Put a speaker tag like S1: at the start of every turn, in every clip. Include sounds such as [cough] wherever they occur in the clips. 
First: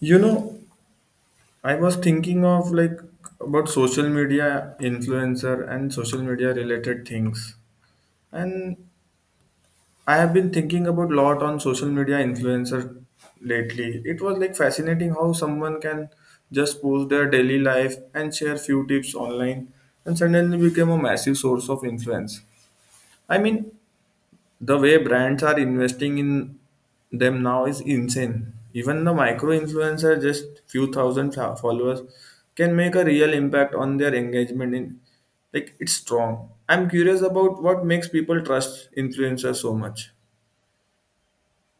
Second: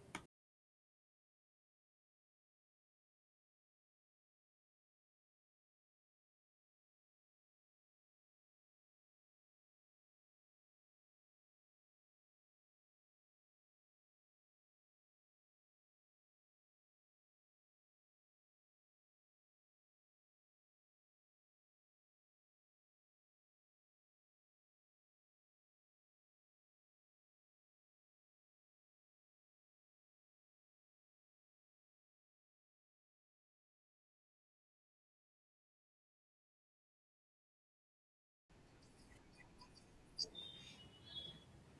S1: You know, I was thinking of like about social media influencer and social media related things. And I have been thinking about lot on social media influencer lately. It was like fascinating how someone can just post their daily life and share few tips online and suddenly become a massive source of influence. I mean, the way brands are investing in them now is insane. Even the micro influencer, just few thousand followers, can make a real impact on their engagement. In like it's strong. I'm curious about what makes people trust influencers so much.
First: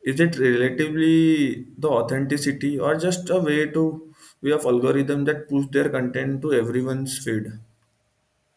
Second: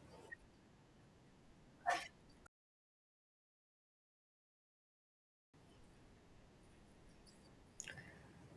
S1: Is it relatively the authenticity or just a way of algorithm that push their content to everyone's feed?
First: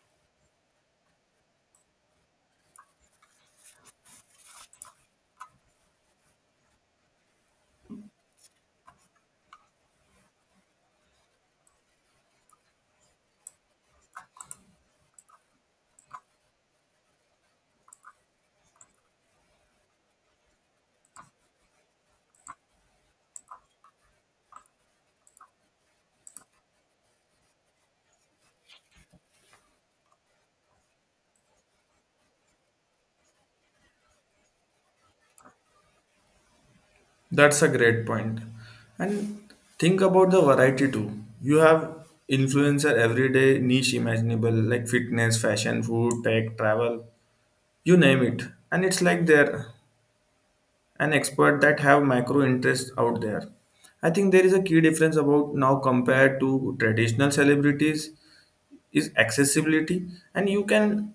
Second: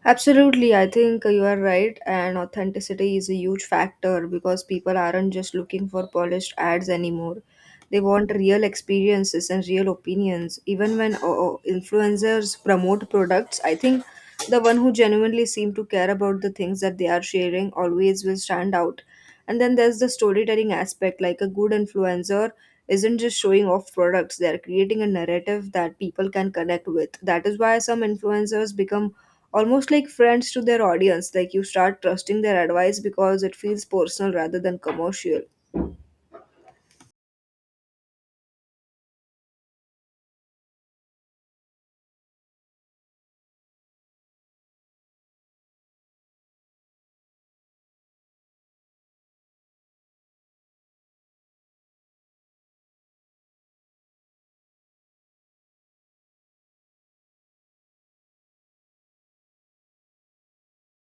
S2: Absolutely, I think you are right, and authenticity is a huge factor because people aren't just looking for polished ads anymore. They want real experiences and real opinions. Even when influencers promote products, I think the one who genuinely seem to care about the things that they are sharing always will stand out. And then there's the storytelling aspect, like a good influencer isn't just showing off products, they're creating a narrative that people can connect with. That is why some influencers become almost like friends to their audience, like you start trusting their advice because it feels personal rather than commercial.
S1: That's a great point. And think about the variety too. You have influencer everyday niche imaginable like fitness, fashion, food, tech, travel, you name it. And it's like they're an expert that have macro interests out there. I think there is a key difference about now compared to traditional celebrities is accessibility, and you can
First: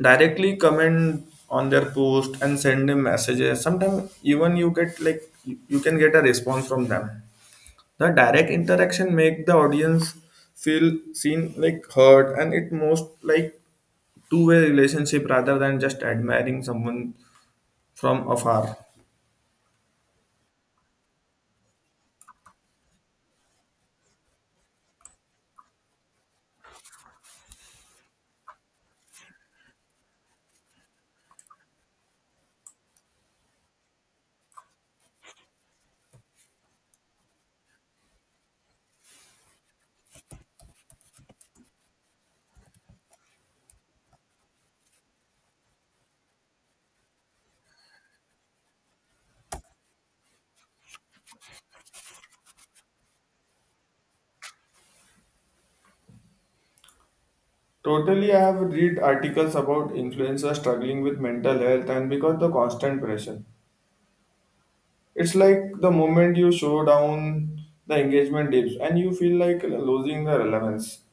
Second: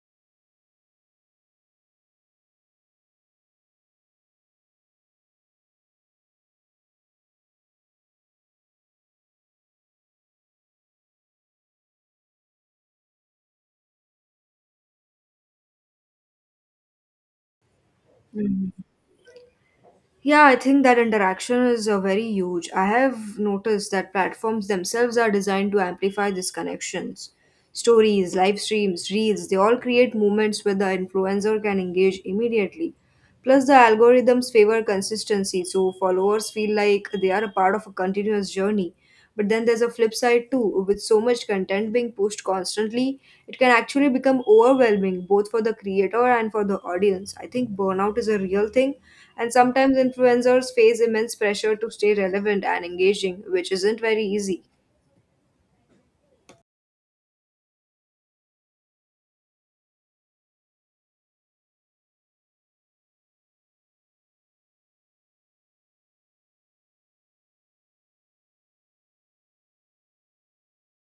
S1: directly comment on their post and send them messages. Sometimes even you get like you can get a response from them. The direct interaction make the audience feel seen like heard, and it most like two-way relationship rather than just admiring someone from afar.
S2: Yeah, I think that interaction is very huge. I have noticed that platforms themselves are designed to amplify these connections. Stories, live streams, reels, they all create moments where the influencer can engage immediately. Plus, the algorithms favor consistency, so followers feel like they are a part of a continuous journey. But then there's a flip side too. With so much content being pushed constantly, it can actually become overwhelming both for the creator and for the audience. I think burnout is a real thing, and sometimes influencers face immense pressure to stay relevant and engaging, which isn't very easy.
S1: Totally, I have read articles about influencers struggling with mental health and because the constant pressure it's like the moment you show down, the engagement dips and you feel like losing the relevance,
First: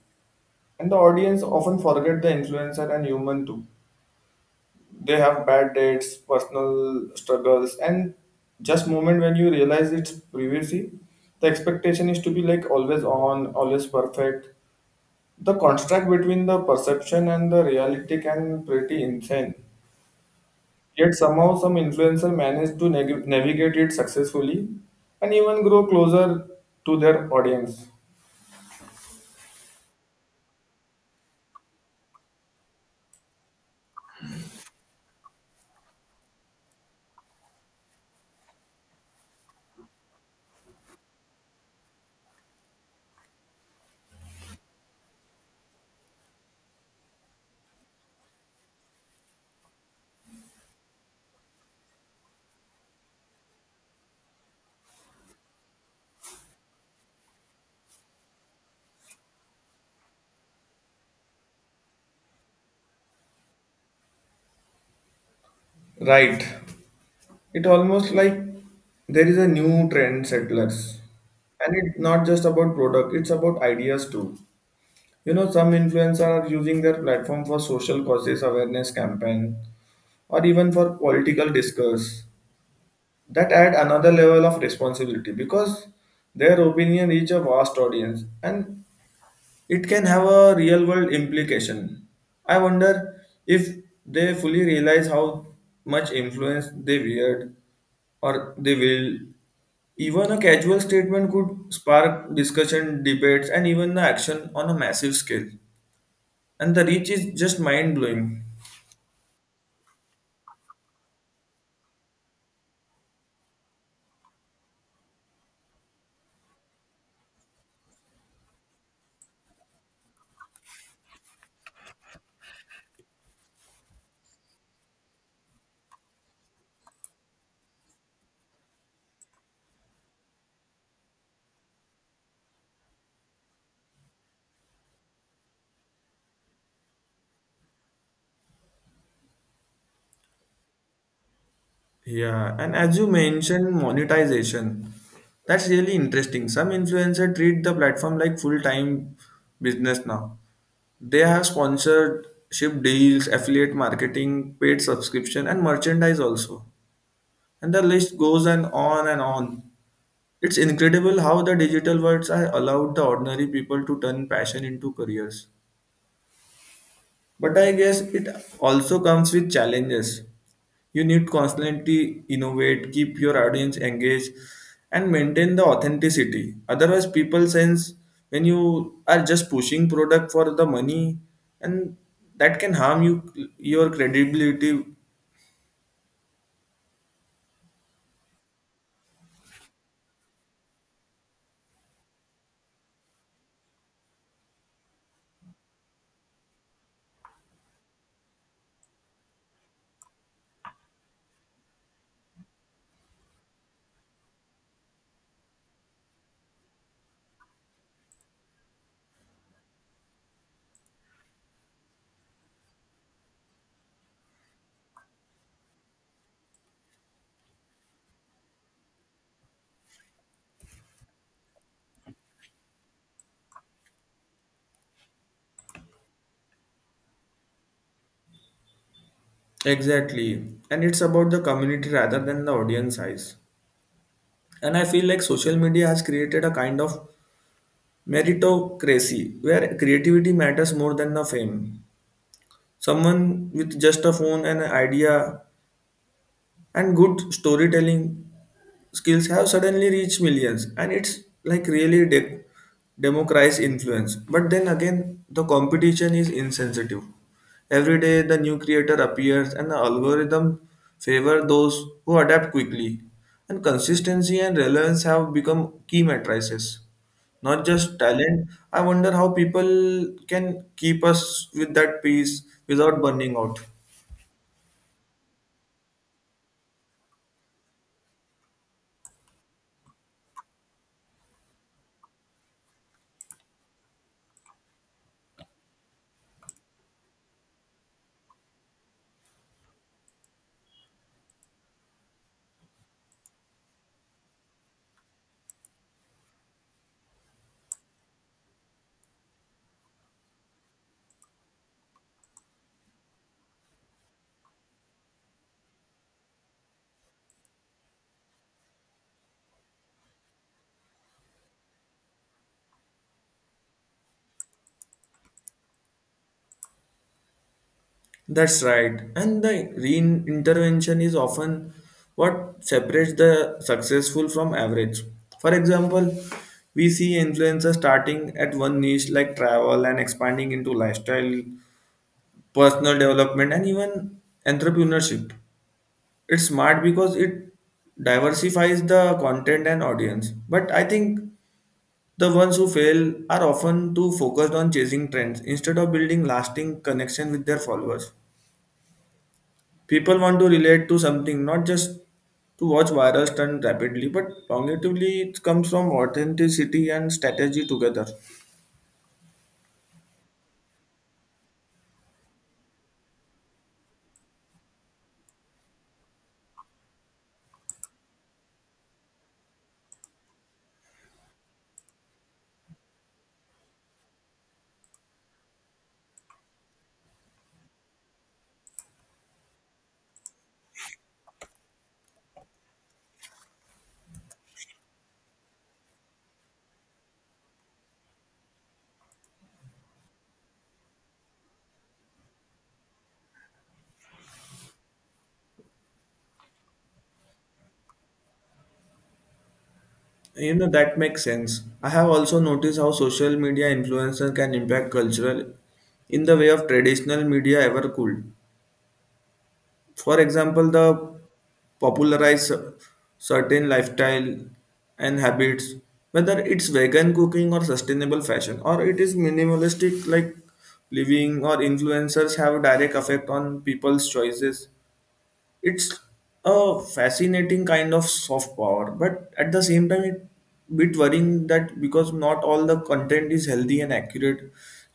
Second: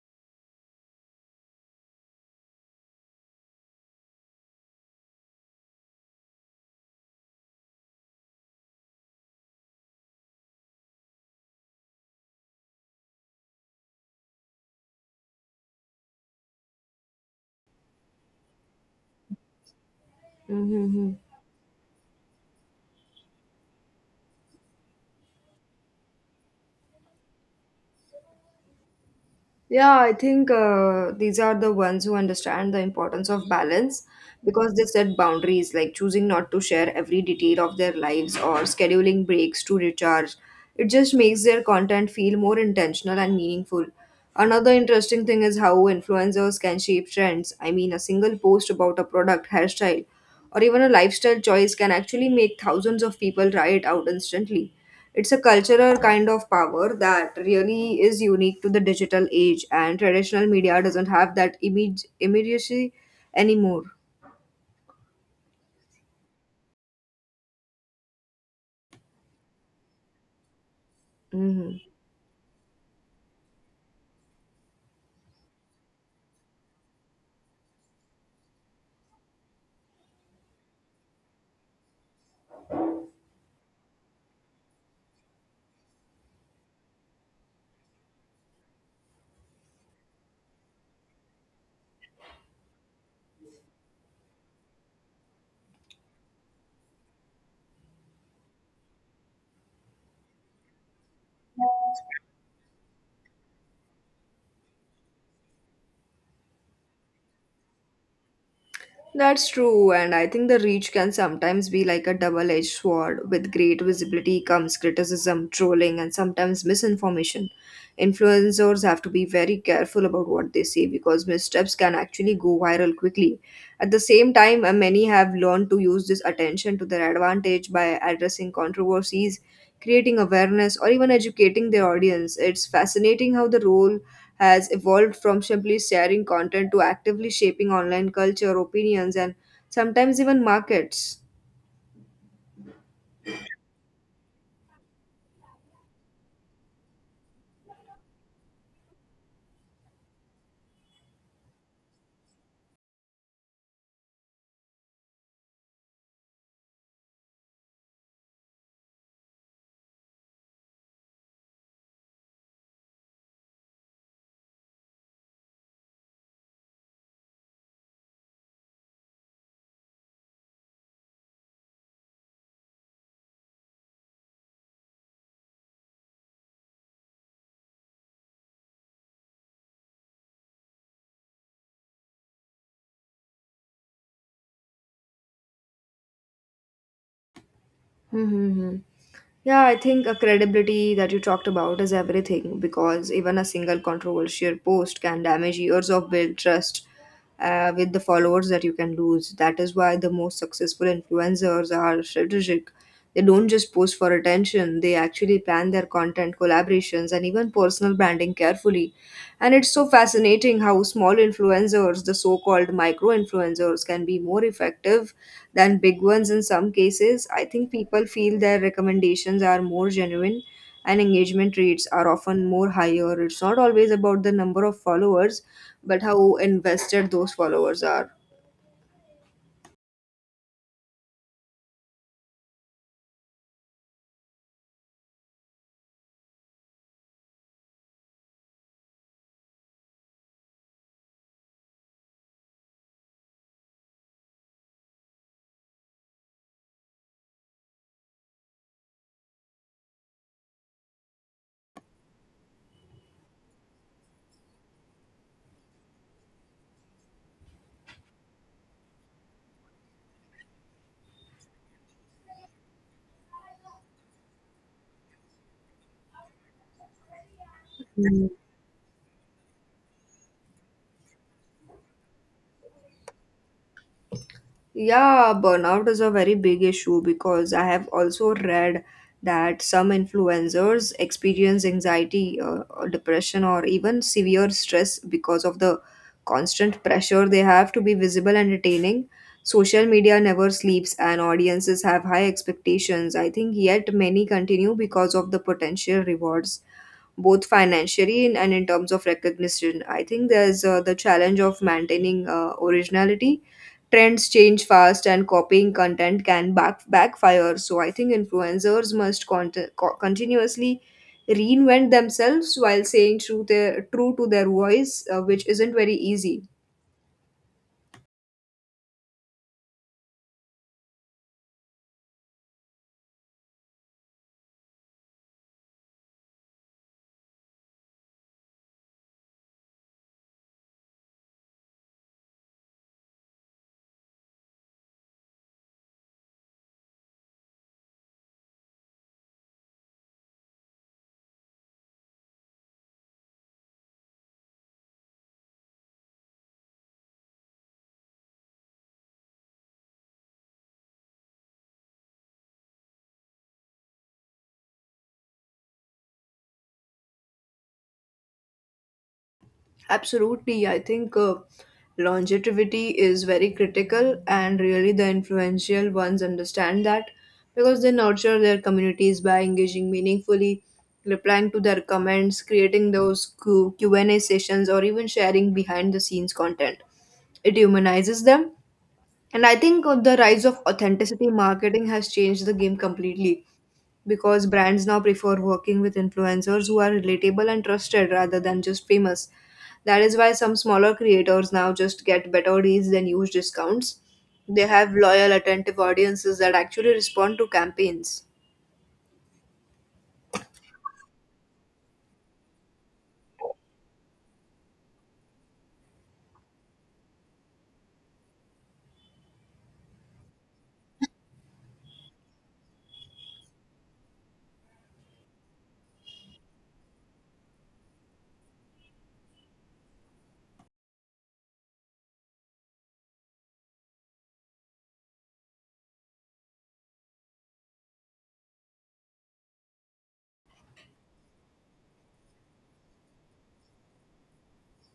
S1: and the audience often forget the influencer and human too. They have bad dates, personal struggles, and just moment when you realize it's privacy, the expectation is to be like always on, always perfect. The contrast between the perception and the reality can pretty insane. Yet
S2: Mhm.
S1: somehow some influencer manage to navigate it successfully and even grow closer to their audience.
S2: Yeah, I think these are the ones who understand the importance of balance because they set boundaries, like choosing not to share every detail of their lives or scheduling breaks to recharge. It just makes their content feel more intentional and meaningful. Another interesting thing is how influencers can shape trends. I mean, a single post about a product, hairstyle, or even a lifestyle choice can actually make thousands of people try it out instantly. It's a cultural kind of power that really is unique to the digital age, and traditional media doesn't have that immediacy anymore.
S1: Right. It almost like there is a new trend settlers. And
S2: Mhm.
S1: it's not just about product, it's about ideas too. Some influencers are using their platform for social causes awareness campaign or even for political discourse. That add another level of responsibility because their opinion reach a vast audience and it can have a real world implication. I wonder if they fully realize how much influence they wield or they will. Even a casual statement could spark discussion, debates, and even the action on a massive scale, and the reach is just mind blowing.
S2: That's true, and I think the reach can sometimes be like a double edged sword. With great visibility comes criticism, trolling, and sometimes misinformation. Influencers have to be very careful about what they say because missteps can actually go viral quickly. At the same time, many have learned to use this attention to their advantage by addressing controversies, creating awareness, or even educating their audience. It's fascinating how the role has evolved from simply sharing content to actively shaping online culture, opinions, and sometimes even markets.
S1: Yeah, and as you mentioned, monetization. That's really interesting. Some influencers treat the platform like full time business now. They have sponsorship deals, affiliate marketing, paid subscription, and merchandise also. And the list goes and on and on. It's incredible how the digital worlds have allowed the ordinary people to turn passion into careers. But I guess it also comes with challenges. You need constantly innovate, keep your audience engaged, and maintain the authenticity. Otherwise, people sense when you are just pushing product for the money, and that can harm your credibility.
S2: Mm-hmm. Yeah, I think a credibility that you talked about is everything because even a single controversial post can damage years of built trust with the followers that you can lose. That is why the most successful influencers are strategic. They don't just post for attention, they actually plan their content, collaborations, and even personal branding carefully. And it's so fascinating how small influencers, the so called micro influencers, can be more effective than big ones in some cases. I think people feel their recommendations are more genuine and engagement rates are often more higher. It's not always about the number of followers, but how invested those followers are.
S1: Exactly. And it's about the community rather than the audience size. And I feel like social media has created a kind of meritocracy where creativity matters more than the fame. Someone with just a phone and an idea and good storytelling skills have suddenly reached millions, and it's like really democratize influence. But then again, the competition is insensitive. Every day the new creator appears, and the algorithm favor those who adapt quickly, and consistency and relevance have become key matrices, not just
S2: Hmm.
S1: talent. I wonder how people can keep us with that peace without burning out.
S2: Yeah, burnout is a very big issue because I have also read that some influencers experience anxiety, or depression, or even severe stress because of the constant pressure they have to be visible and entertaining. Social media never sleeps, and audiences have high expectations. I think yet many continue because of the potential rewards both financially and in terms of recognition. I think there's the challenge of maintaining originality. Trends change fast, and copying content can backfire. So I think influencers must continuously reinvent themselves while saying true, true to their voice, which isn't very easy.
S1: That's right. And the re-intervention is often what separates the successful from average. For example, we see influencers starting at one niche like travel and expanding into lifestyle, personal development, and even entrepreneurship. It's smart because it diversifies the content and audience. But I think the ones who fail are often too focused on chasing trends instead of building lasting connection with their followers. People want to relate to something, not just to watch viral stunt rapidly, but cognitively it comes from authenticity and strategy together.
S2: Absolutely. I think longevity is very critical, and really the influential ones understand that because they nurture their communities by engaging meaningfully, replying to their comments, creating those Q&A sessions, or even sharing behind the scenes content. It humanizes them. And I think the rise of authenticity marketing has changed the game completely because brands now prefer working with influencers who are relatable and trusted rather than just famous. That is why some smaller creators now just get better deals than huge discounts. They have loyal, attentive audiences that actually respond to campaigns.
S1: That makes sense. I have also noticed how social media influencers can impact cultural in the way of traditional media ever could. For example, the popularize certain lifestyle and habits, whether it's vegan cooking or sustainable fashion or it is minimalistic like living, or influencers have direct effect on people's choices. It's a fascinating kind of soft power, but at the same time it bit worrying that because not all the content is healthy and accurate.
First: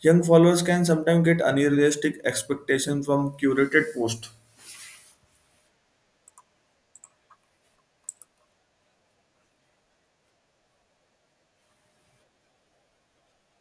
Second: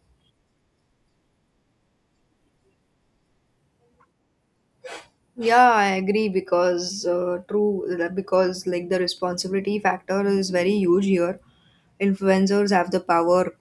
S1: Young followers can sometimes get unrealistic expectations from curated posts.
S2: Yeah, I agree because true because like the responsibility factor is very huge here. Influencers have the power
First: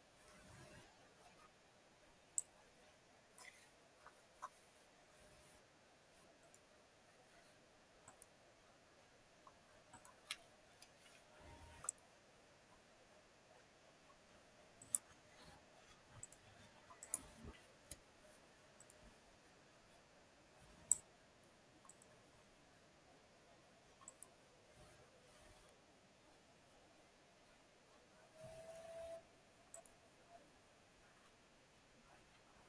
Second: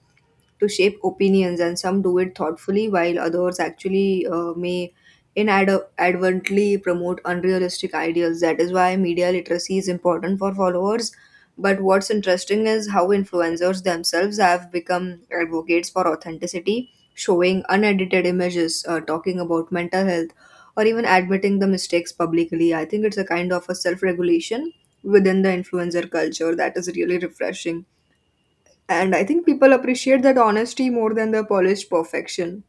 S2: to shape opinions, and some do it thoughtfully, while others actually may inadvertently promote unrealistic ideals. That is why media literacy is important for followers. But what's interesting is how influencers themselves have become advocates for authenticity, showing unedited images, talking about mental health, or even admitting the mistakes publicly. I think it's a kind of a self regulation within the influencer culture that is really refreshing. And I think people appreciate that honesty more than the polished perfection.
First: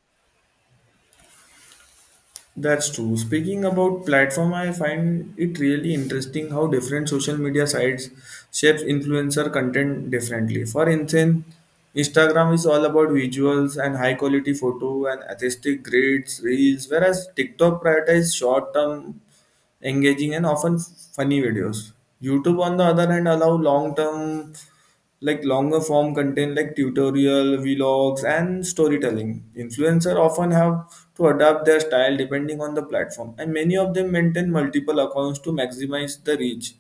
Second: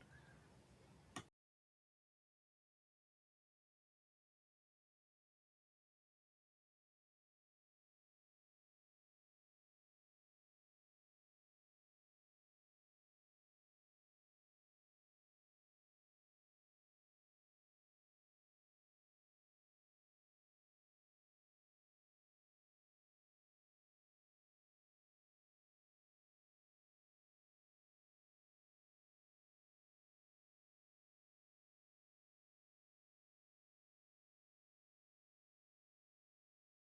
S1: That's true. Speaking about platform, I find it really interesting how different social media sites shapes influencer content differently. For instance, Instagram is all about visuals and high quality photo and aesthetic grades, reels, whereas TikTok prioritizes short term engaging and often funny videos. YouTube, on the other hand, allow long term, like longer form content like tutorial, vlogs, and storytelling. Influencers often have to adapt their style depending on the platform, and many of them maintain multiple accounts to maximize the reach.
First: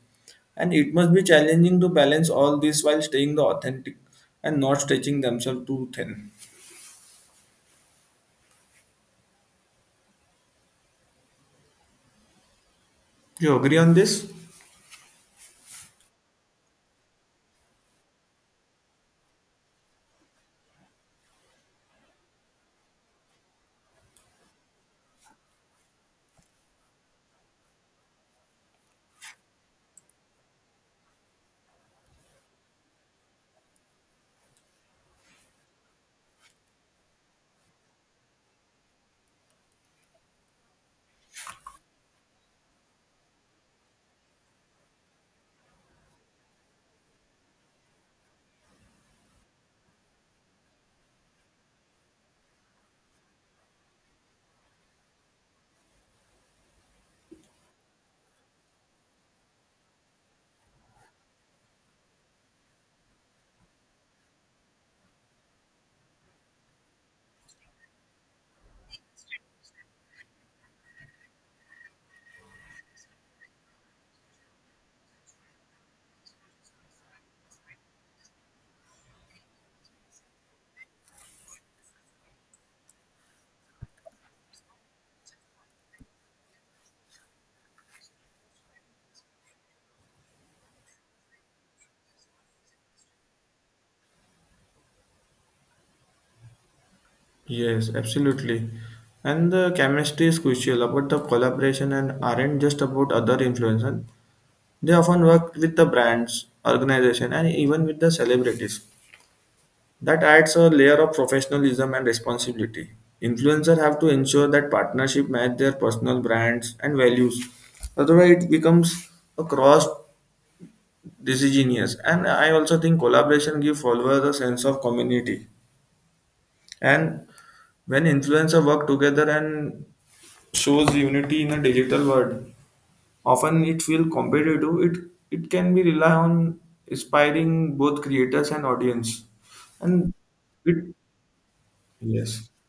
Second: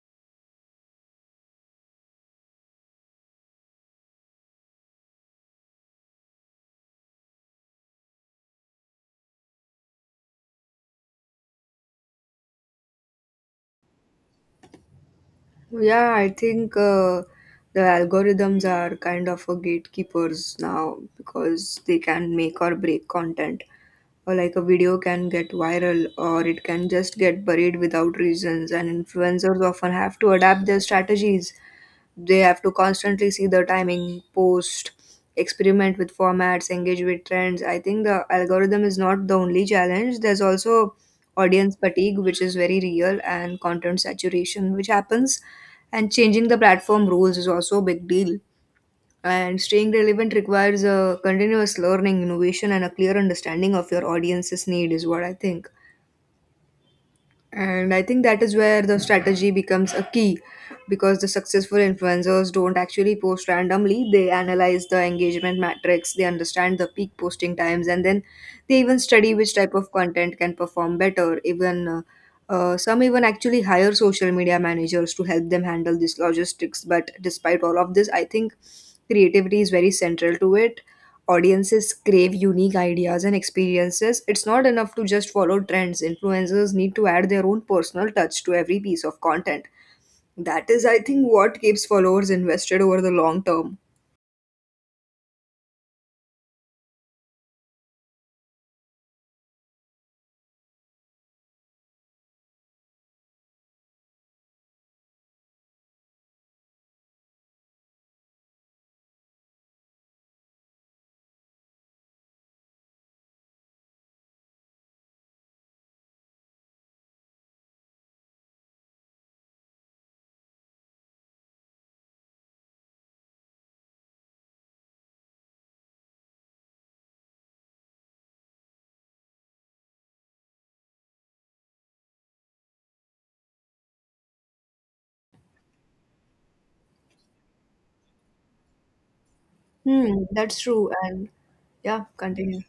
S1: And it must be challenging to balance all this while staying the authentic and not stretching themselves too thin. You agree on this?
S2: Yeah, I think the algorithms are kind of a gatekeepers now because they can make or break content. Or like a video can get viral or it can just get buried without reasons, and influencers often have to adapt their strategies. They have to constantly see the timing, post, experiment with formats, engage with trends. I think the algorithm is not the only challenge. There's also audience fatigue, which is very real, and content saturation, which happens, and changing the platform rules is also a big deal. And staying relevant requires a continuous learning, innovation, and a clear understanding of your audience's need, is what I think. And I think that is where the strategy becomes a key because the successful influencers don't actually post randomly. They analyze the engagement metrics, they understand the peak posting times, and then they even study which type of content can perform better. Even Some even actually hire social media managers to help them handle these logistics. But despite all of this, I think creativity is very central to it. Audiences crave unique ideas and experiences. It's not enough to just follow trends. Influencers need to add their own personal touch to every piece of content. That is, I think, what keeps followers invested over the long term.
S1: Yes, absolutely. And the chemistry is crucial about the collaboration and aren't just about other influencers. They often work with the brands, organization, and even with the celebrities. That adds a layer of professionalism and responsibility. Influencers have to ensure that partnership match their personal brands and values. Otherwise, it becomes a cross decision. And I also think collaboration gives followers a sense of community. And when influencers work together and shows unity in a digital world, often it feels competitive. It can be rely on inspiring both creators and audience. And
S2: Hmm, that's true.
S1: it
S2: And yeah,
S1: yes.
S2: continue.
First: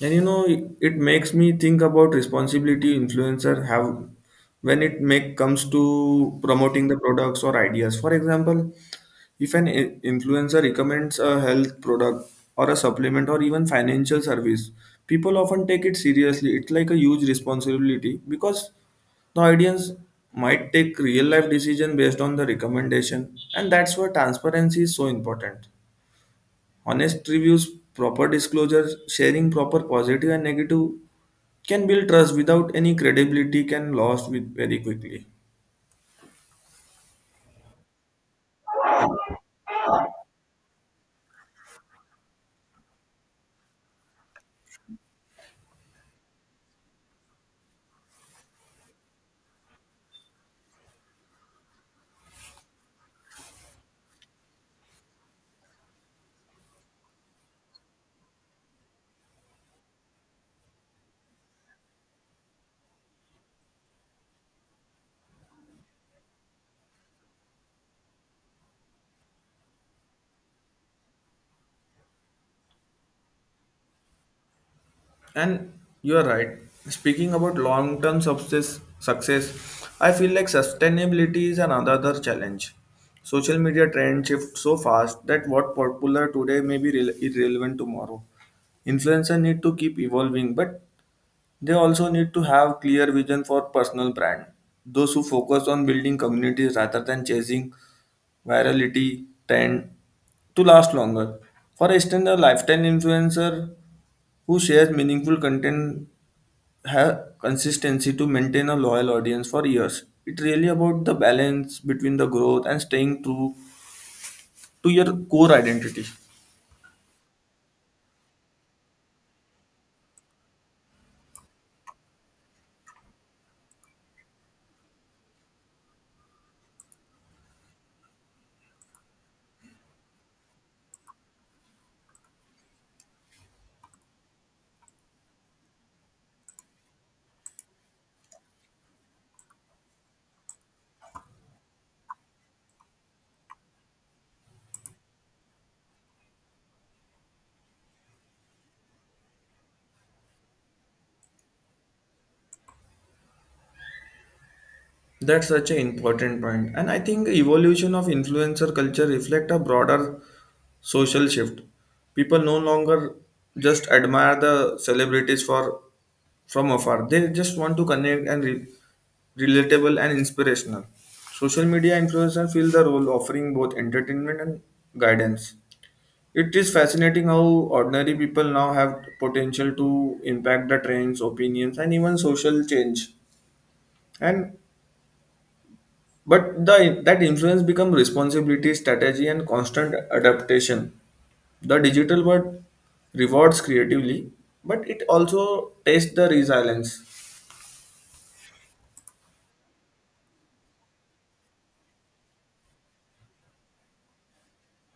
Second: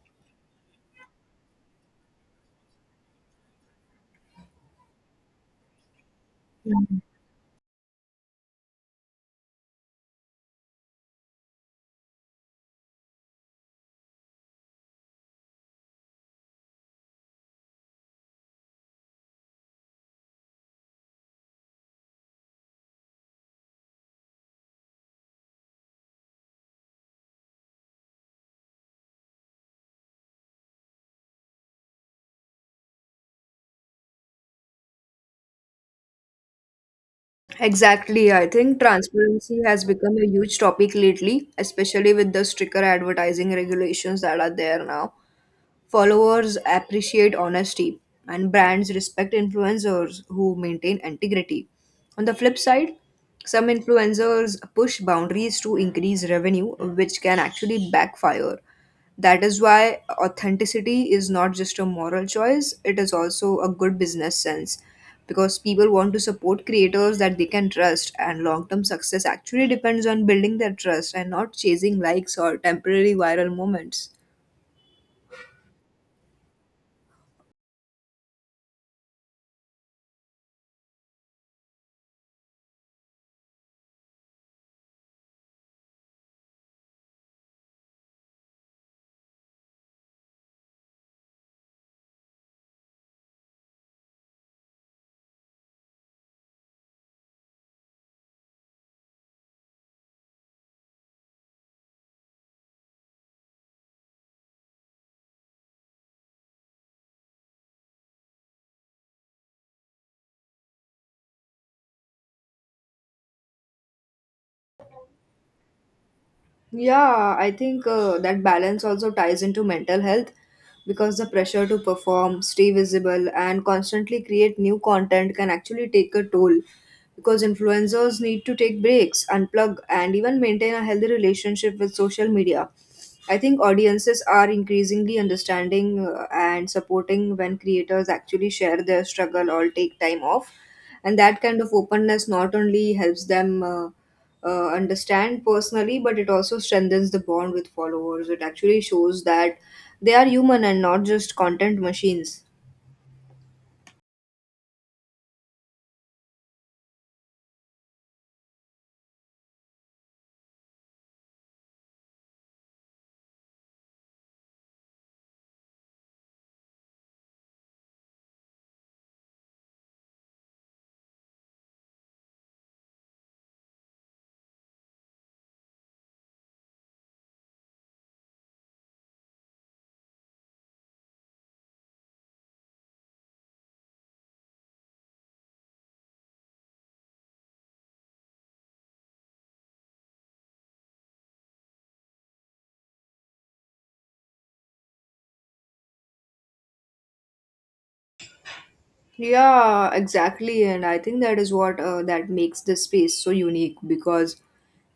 S1: And it makes me think about responsibility influencer have when it make comes to promoting the products or ideas. For example, if an influencer recommends a health product or a supplement or even financial service, people often take it seriously. It's like a huge responsibility because the audience might take real life decision based on the recommendation, and that's why transparency is so important. Honest reviews, proper disclosure, sharing proper positive and negative can build trust without any credibility can lost with very quickly.
S2: Exactly. I think transparency has become a huge topic lately, especially with the stricter advertising regulations that are there now. Followers appreciate honesty, and brands respect influencers who maintain integrity. On the flip side, some influencers push boundaries to increase revenue, which can actually backfire. That is why authenticity is not just a moral choice, it is also a good business sense because people want to support creators that they can trust, and long term success actually depends on building their trust and not chasing likes or temporary viral moments.
S1: And you're right. Speaking about long term success, I feel like sustainability is another challenge. Social media trends shift so fast that what popular today may be irrelevant tomorrow. Influencers need to keep evolving, but they also need to have clear vision for personal brand. Those who focus on building communities rather than chasing virality tend to last longer. For instance, a lifestyle influencer who shares meaningful content have consistency to maintain a loyal audience for years. It's really about the balance between the growth and staying true to your core identity.
S2: Yeah, I think that balance also ties into mental health because the pressure to perform, stay visible, and constantly create new content can actually take a toll. Because influencers need to take breaks, unplug, and even maintain a healthy relationship with social media. I think audiences are increasingly understanding and supporting when creators actually share their struggle or take time off. And that kind of openness not only helps them. Understand personally, but it also strengthens the bond with followers. It actually shows that they are human and not just content machines.
S1: That's such an important point. And I think evolution of influencer culture reflect a broader social shift. People no longer just admire the celebrities for from afar. They just want to connect and relatable and inspirational. Social media influencers fill the role offering both entertainment and guidance. It is fascinating how ordinary people now have potential to impact the trends, opinions, and even social change. And but the that influence becomes responsibility, strategy, and constant adaptation. The digital world rewards creatively, but it also tests the resilience.
S2: Yeah, exactly. And I think that is what that makes this space so unique because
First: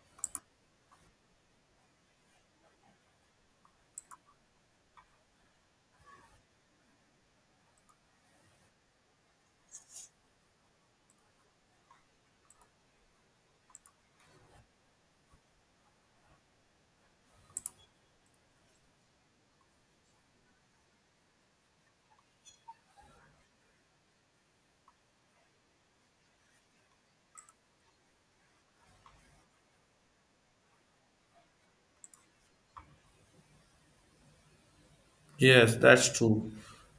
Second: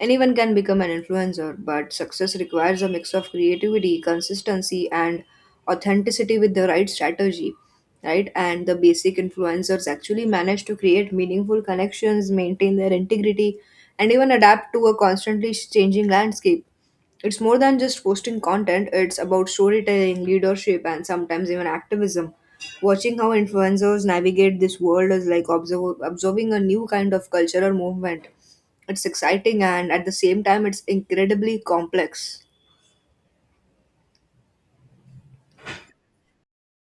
S2: anyone can become an influencer, but success requires a mix of creativity, consistency, and authenticity with the right strategy, right? And the basic influencers actually manage to create meaningful connections, maintain their integrity, and even adapt to a constantly changing landscape. It's more than just posting content, it's about storytelling, leadership, and sometimes even activism. Watching how influencers navigate this world is like observing a new kind of cultural movement. It's exciting and at the same time, it's incredibly complex.
S1: Yes, that's true.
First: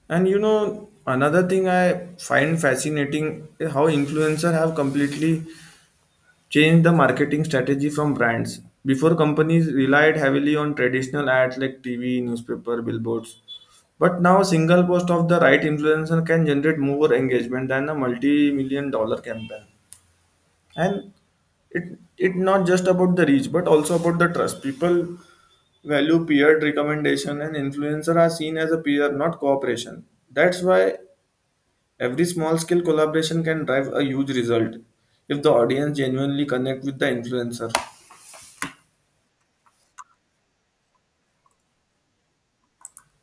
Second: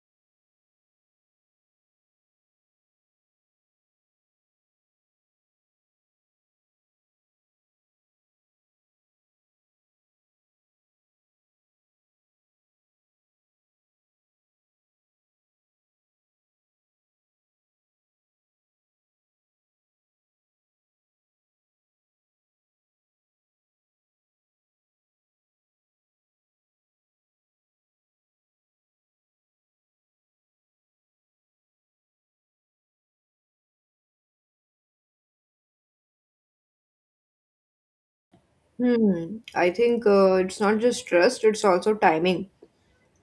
S1: And another thing I find fascinating is how influencers have completely changed the marketing strategy from brands. Before, companies relied heavily on traditional ads like TV, newspaper, billboards. But now, a single post of the right influencer can generate more engagement than a multi-million dollar campaign. And it not just about the reach, but also about the trust. People value peer recommendation, and influencer are seen as a peer, not cooperation. That's why every small scale collaboration can drive a huge result if the audience genuinely connect with the influencer.
S2: Hmm. I think it's not just trust, it's also timing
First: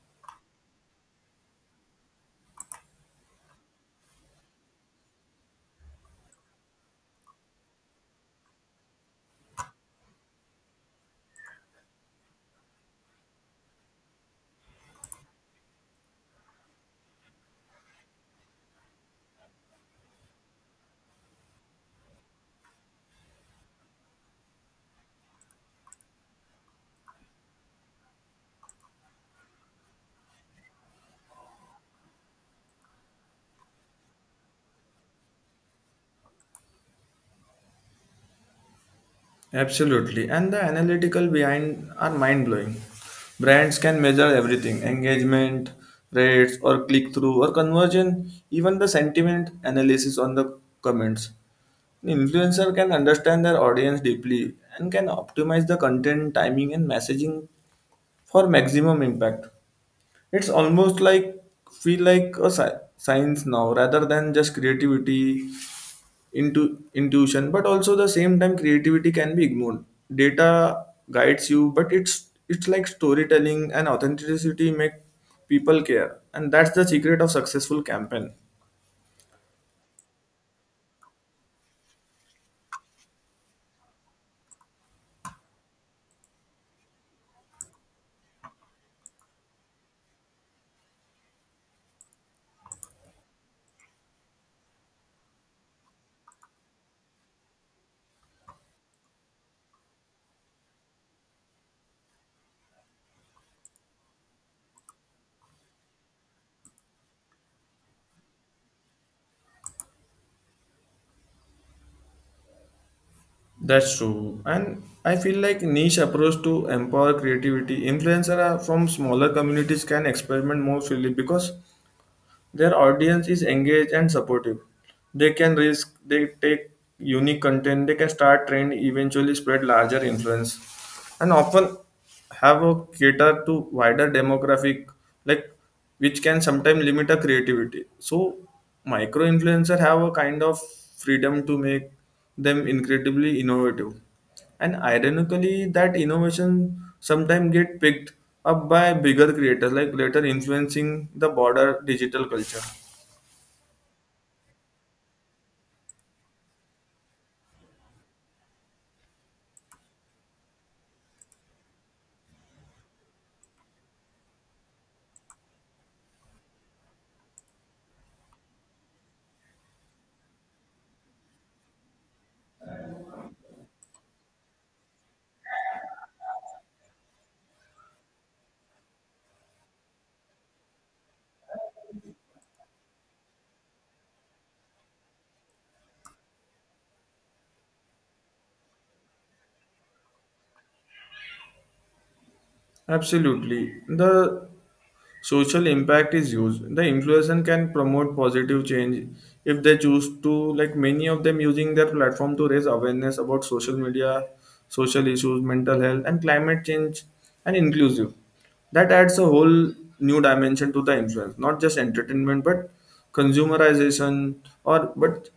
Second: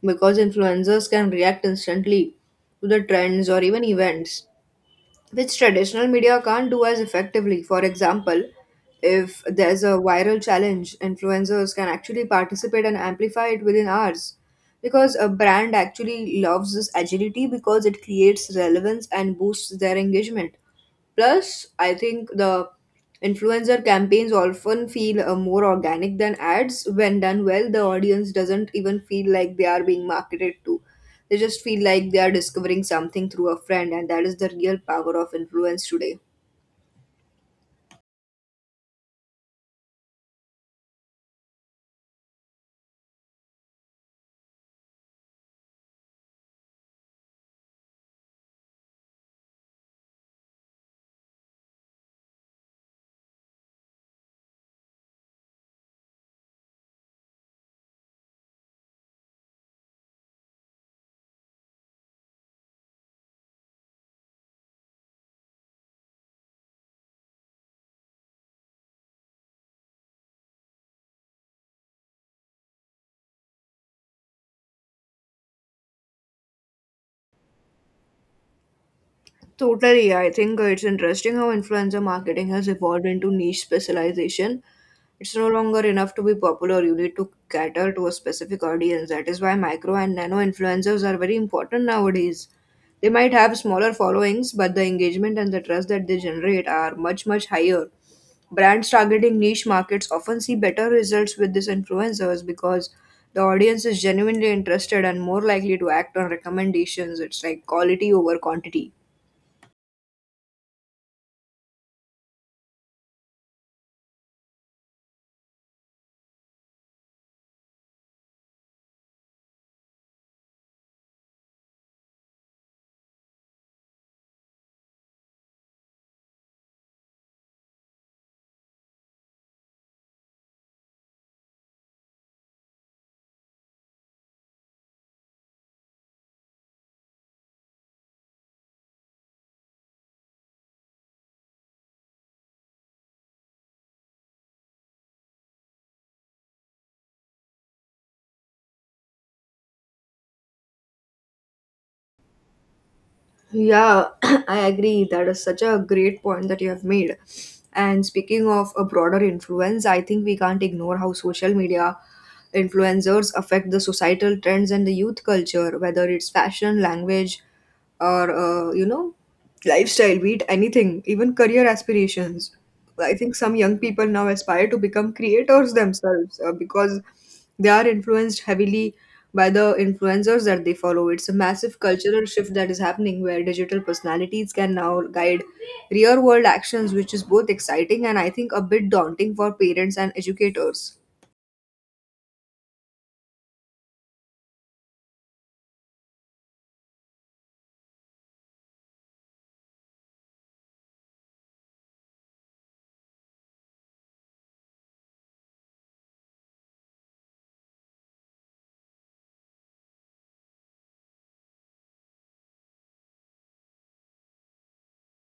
S2: because influencers can react instantly to the trends or even events, which traditional media can't do as effectively. For example, if there's a viral challenge, influencers can actually participate and amplify it within hours. Because a brand actually loves this agility because it creates relevance and boosts their engagement. Plus, I think the influencer campaigns often feel more organic than ads. When done well, the audience doesn't even feel like they are being marketed to. They just feel like they are discovering something through a friend, and that is the real power of influence today.
S1: Absolutely. And the analytical behind are mind blowing. Brands can measure everything engagement, rates, or click through, or conversion, even the sentiment analysis on the comments. An influencer can understand their audience deeply and can optimize the content, timing, and messaging for maximum impact. It's almost like feel like a science now rather than just creativity into intuition. But also the same time creativity can be ignored. Data guides you, but it's like storytelling and authenticity make people care, and that's the secret of successful campaign.
S2: Totally. I think it's interesting how influencer marketing has evolved into niche specialization. It's no longer enough to be popular. You need to cater to a specific audience. That is why micro and nano influencers are very important nowadays. They might have smaller followings, but the engagement and the trust that they generate are much, much higher. Brands targeting niche markets often see better results with these influencers because the audience is genuinely interested and more likely to act on recommendations. It's like quality over quantity.
S1: That's true. And I feel like niche approach to empower creativity influencer are from smaller communities can experiment more freely because their audience is engaged and supportive. They can risk, they take unique content, they can start trend, eventually spread larger influence, and often have a cater to wider demographic, like which can sometimes limit a creativity. So micro influencer have a kind of freedom to make them incredibly innovative. And ironically, that innovation sometimes get picked up by bigger creators, like later influencing the broader digital culture.
S2: Yeah, [clears throat] I agree. That is such a great point that you have made. And speaking of a broader influence, I think we can't ignore how social media influencers affect the societal trends and the youth culture, whether it's fashion, language, or lifestyle, be it anything, even career aspirations. I think some young people now aspire to become creators themselves because they are influenced heavily by the influencers that they follow. It's a massive cultural shift that is happening where digital personalities can now guide real world actions, which is both exciting and I think a bit daunting for parents and educators.
S1: Absolutely. The social impact is huge, the influencer can promote positive change if they choose to, like many of them using their platform to raise awareness about social media, social issues, mental health, and climate change and inclusive. That adds a whole new dimension to the influence, not just entertainment but consumerization or but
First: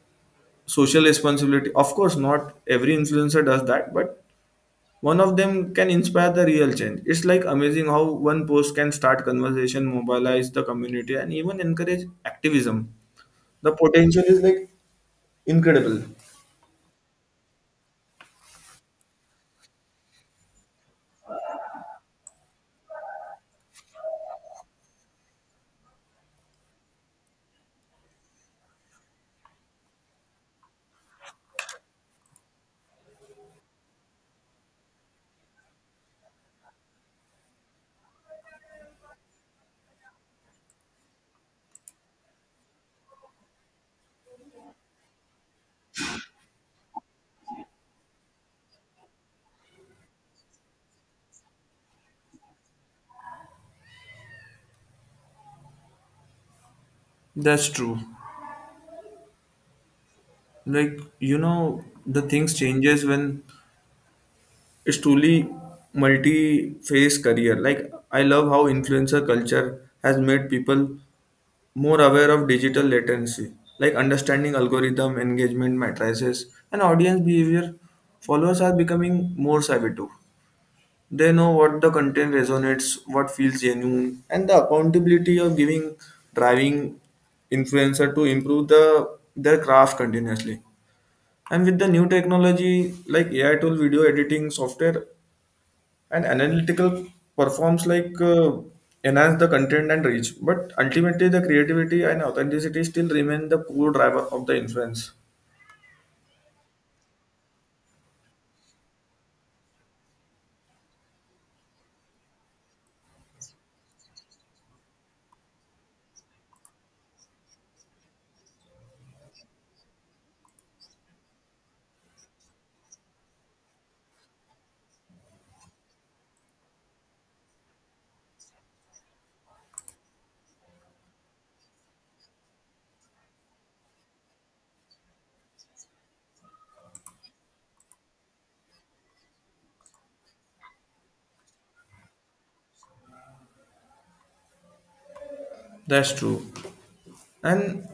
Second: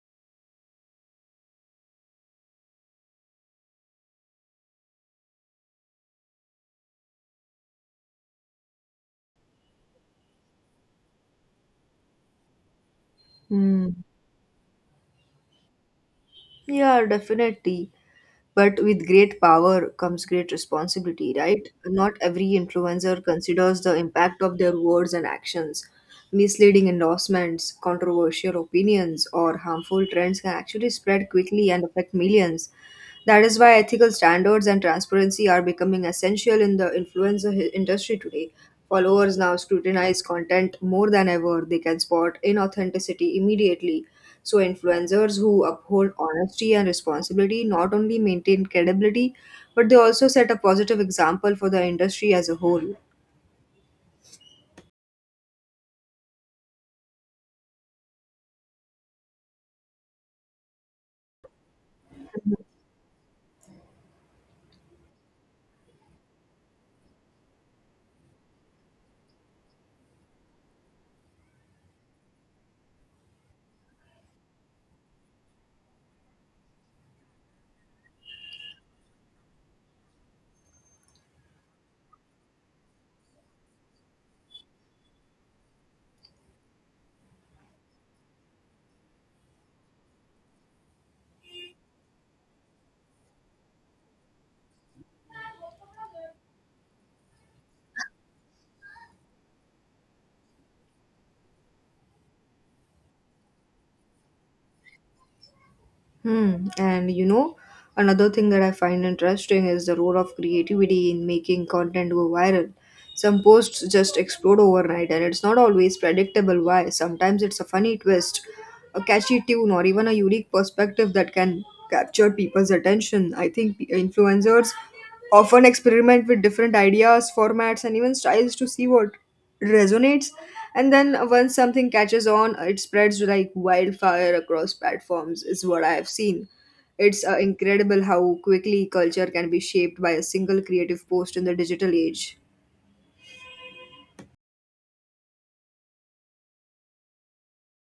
S1: social responsibility. Of course, not every influencer does that, but one of them can inspire the real change. It's like amazing how one post can start conversation, mobilize the community, and even encourage activism. The
S2: Hmm.
S1: potential is like incredible.
S2: Yeah, definitely. But with great power comes great responsibility, right? Not every influencer considers the impact of their words and actions. Misleading endorsements, controversial opinions, or harmful trends can actually spread quickly and affect millions. That is why ethical standards and transparency are becoming essential in the influencer industry today. Followers now scrutinize content more than ever. They can spot inauthenticity immediately. So, influencers who uphold honesty and responsibility not only maintain credibility, but they also set a positive example for the industry as a whole.
S1: That's true. The things changes when it's truly multi-phase career. Like, I love how influencer culture has made people more aware of digital latency, like understanding algorithm, engagement matrices, and audience behavior. Followers are becoming more savvy too. They know what the content resonates, what feels genuine, and the accountability of giving driving influencer to improve their craft continuously. And with the new technology like AI tool, video editing software, and analytical performs like enhance the content and reach. But ultimately, the creativity and authenticity still remain the core driver of the influence.
S2: Hmm. And you know, another thing that I find interesting is the role of creativity in making content go viral. Some posts just explode overnight, and it's not always predictable why. Sometimes it's a funny twist, a catchy tune, or even a unique perspective that can capture people's attention. I think influencers often experiment with different ideas, formats, and even styles to see what resonates. And then once something catches on, it spreads like wildfire across platforms, is what I have seen. It's incredible how quickly culture can be shaped by a single creative post in the digital age.
S1: That's true. And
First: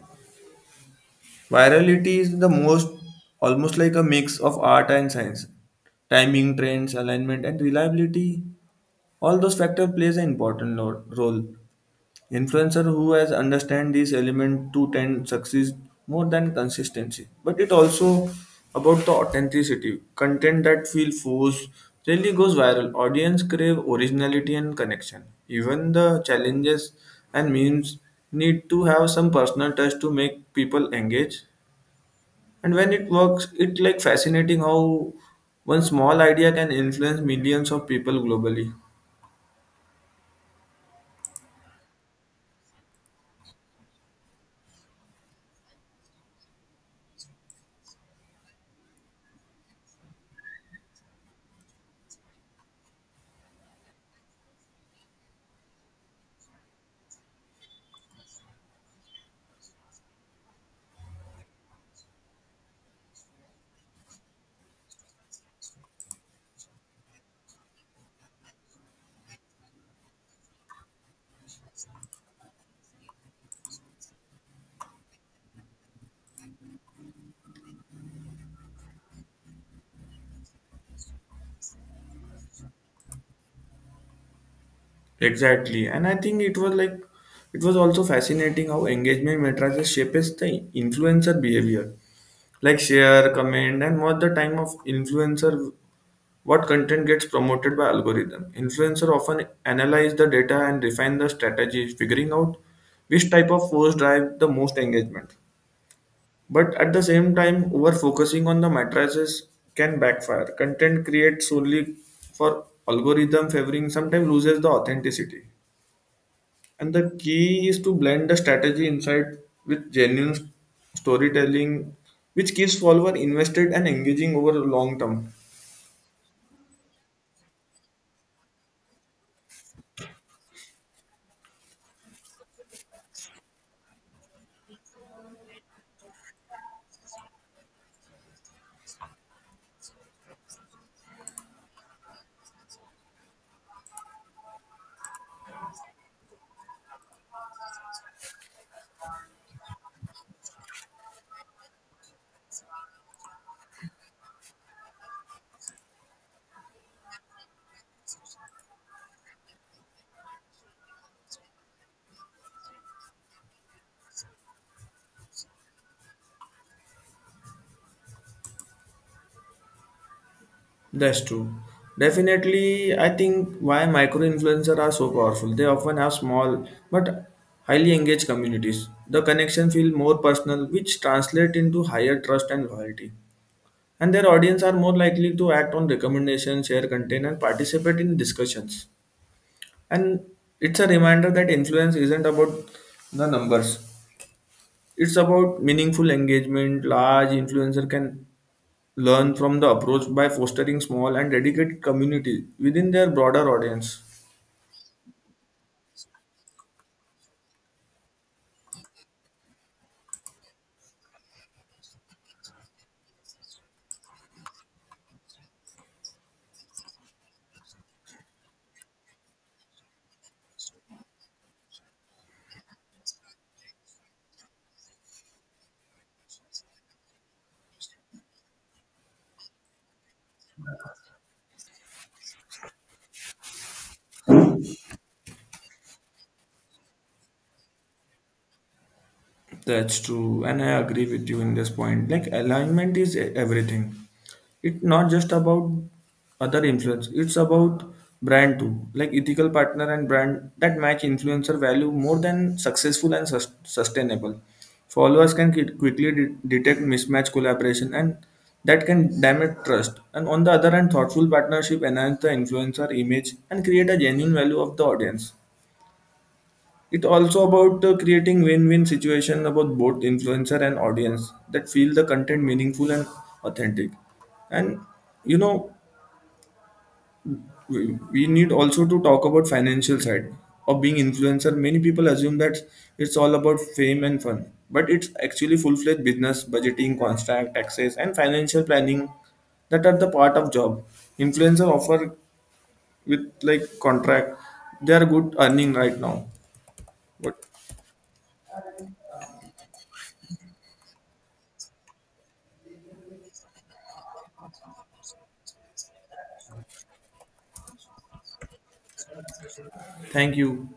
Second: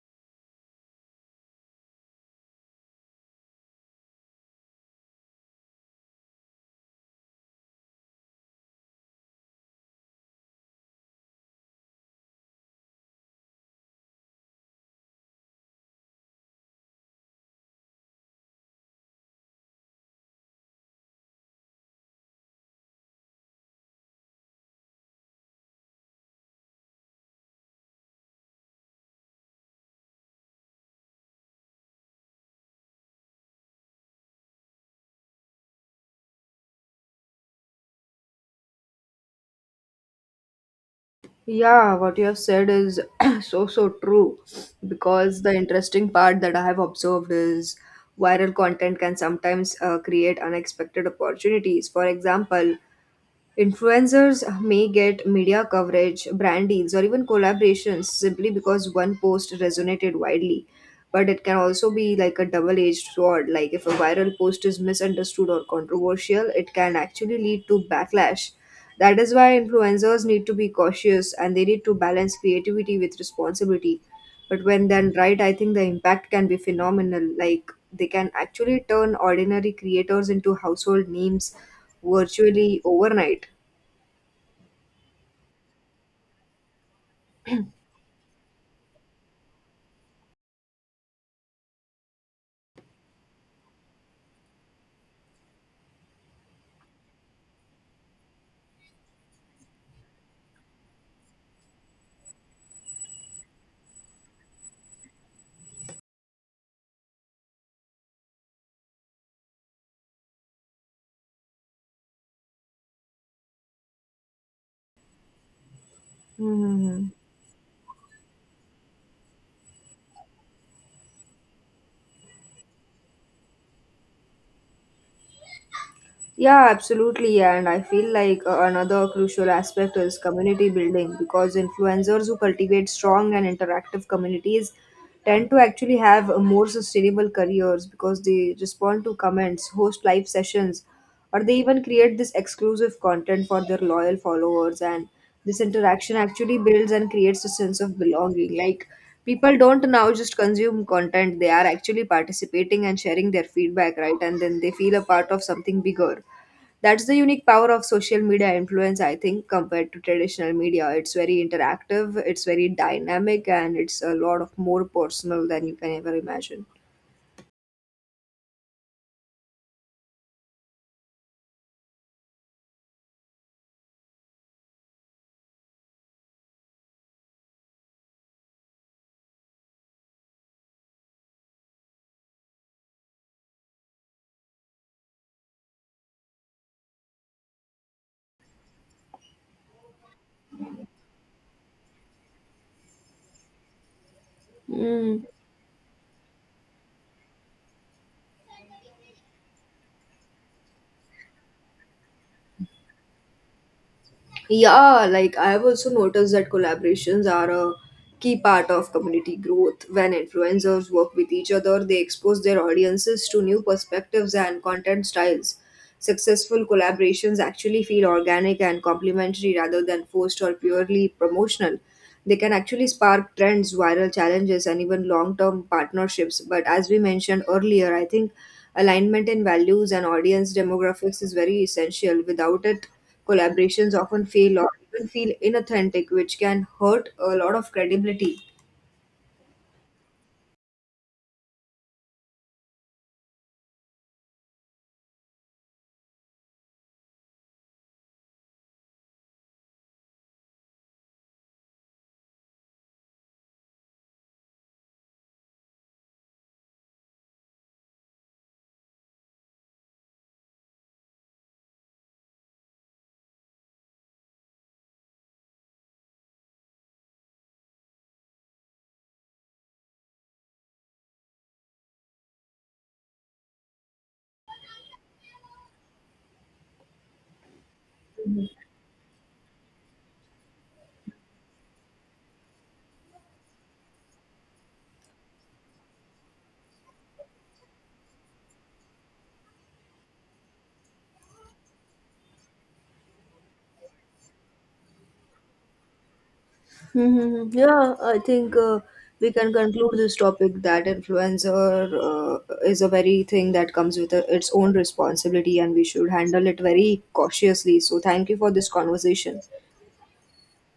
S1: virality is the most, almost like a mix of art and science. Timing, trends, alignment, and reliability. All those factors plays an important role. Influencer who has understand these element to tend succeed more than consistency. But it also about the authenticity. Content that feel forced really goes viral. Audience crave originality and connection. Even the challenges and memes need to have some personal touch to make people engage. And when it works, it like fascinating how one small idea can influence millions of people globally.
S2: Yeah, what you have said is [clears throat] so true because the interesting part that I have observed is viral content can sometimes create unexpected opportunities. For example, influencers may get media coverage, brand deals, or even collaborations simply because one post resonated widely. But it can also be like a double edged sword. Like, if a viral post is misunderstood or controversial, it can actually lead to backlash. That is why influencers need to be cautious and they need to balance creativity with responsibility. But when done right, I think the impact can be phenomenal. Like, they can actually turn ordinary creators into household names virtually overnight.
S1: Exactly, and I think it was like, it was also fascinating how engagement matrices shapes the influencer behavior, like share, comment, and what the time of influencer, what content gets promoted by algorithm. Influencer often analyze the data and refine the strategy, figuring out which type of post drive the most engagement. But at the same time, over focusing on the matrices can backfire. Content created solely for algorithm favoring sometimes loses the authenticity. And
S2: 음.
S1: the key is to blend the strategy insight with genuine storytelling, which keeps follower invested and engaging over long term.
S2: Yeah, absolutely. And I feel like another crucial aspect is community building because influencers who cultivate strong and interactive communities tend to actually have more sustainable careers because they respond to comments, host live sessions, or they even create this exclusive content for their loyal followers. And this interaction actually builds and creates a sense of belonging. Like people don't now just consume content, they are actually participating and sharing their feedback, right? And then they feel a part of something bigger. That's the unique power of social media influence, I think, compared to traditional media. It's very interactive, it's very dynamic, and it's a lot of more personal than you can ever imagine.
S1: That's true. Definitely, I think why micro influencers are so powerful. They often have small but highly engaged communities. The connection feel more personal, which translate into higher trust and loyalty. And their audience are more likely to act on recommendations, share content, and participate in discussions. And it's a reminder that influence isn't about the numbers. It's
S2: Hmm.
S1: about meaningful engagement. Large influencer can learn from the approach by fostering small and dedicated community within their broader audience.
S2: Yeah, like I've also noticed that collaborations are a key part of community growth. When influencers work with each other, they expose their audiences to new perspectives and content styles. Successful collaborations actually feel organic and complementary rather than forced or purely promotional. They can actually spark trends, viral challenges, and even long term partnerships. But as we mentioned earlier, I think alignment in values and audience demographics is very essential. Without it, collaborations often fail or even feel inauthentic, which can hurt a lot of credibility.
S1: That's true, and I agree with you in this point. Like, alignment is everything. It's not just about other influence. It's about brand too. Like ethical partner and brand that match influencer value more than successful and sustainable. Followers can quickly detect mismatch collaboration, and that can damage trust. And on the other hand, thoughtful partnership enhance the influencer image and create a genuine value of the audience. It also about creating win-win situation about both influencer and audience that feel the content meaningful and authentic. And you know, we need also to talk about financial side of being influencer. Many people assume that it's all about fame and fun, but it's actually full-fledged business, budgeting, contract, taxes, and financial planning that are the part of job. Influencer offer with like contract, they are good earning right now. But
S2: Mm-hmm. Yeah, I think we can conclude this topic that influencer is a very thing that comes with a, its own responsibility and we should handle it very cautiously. So, thank you for this conversation.
S1: thank you.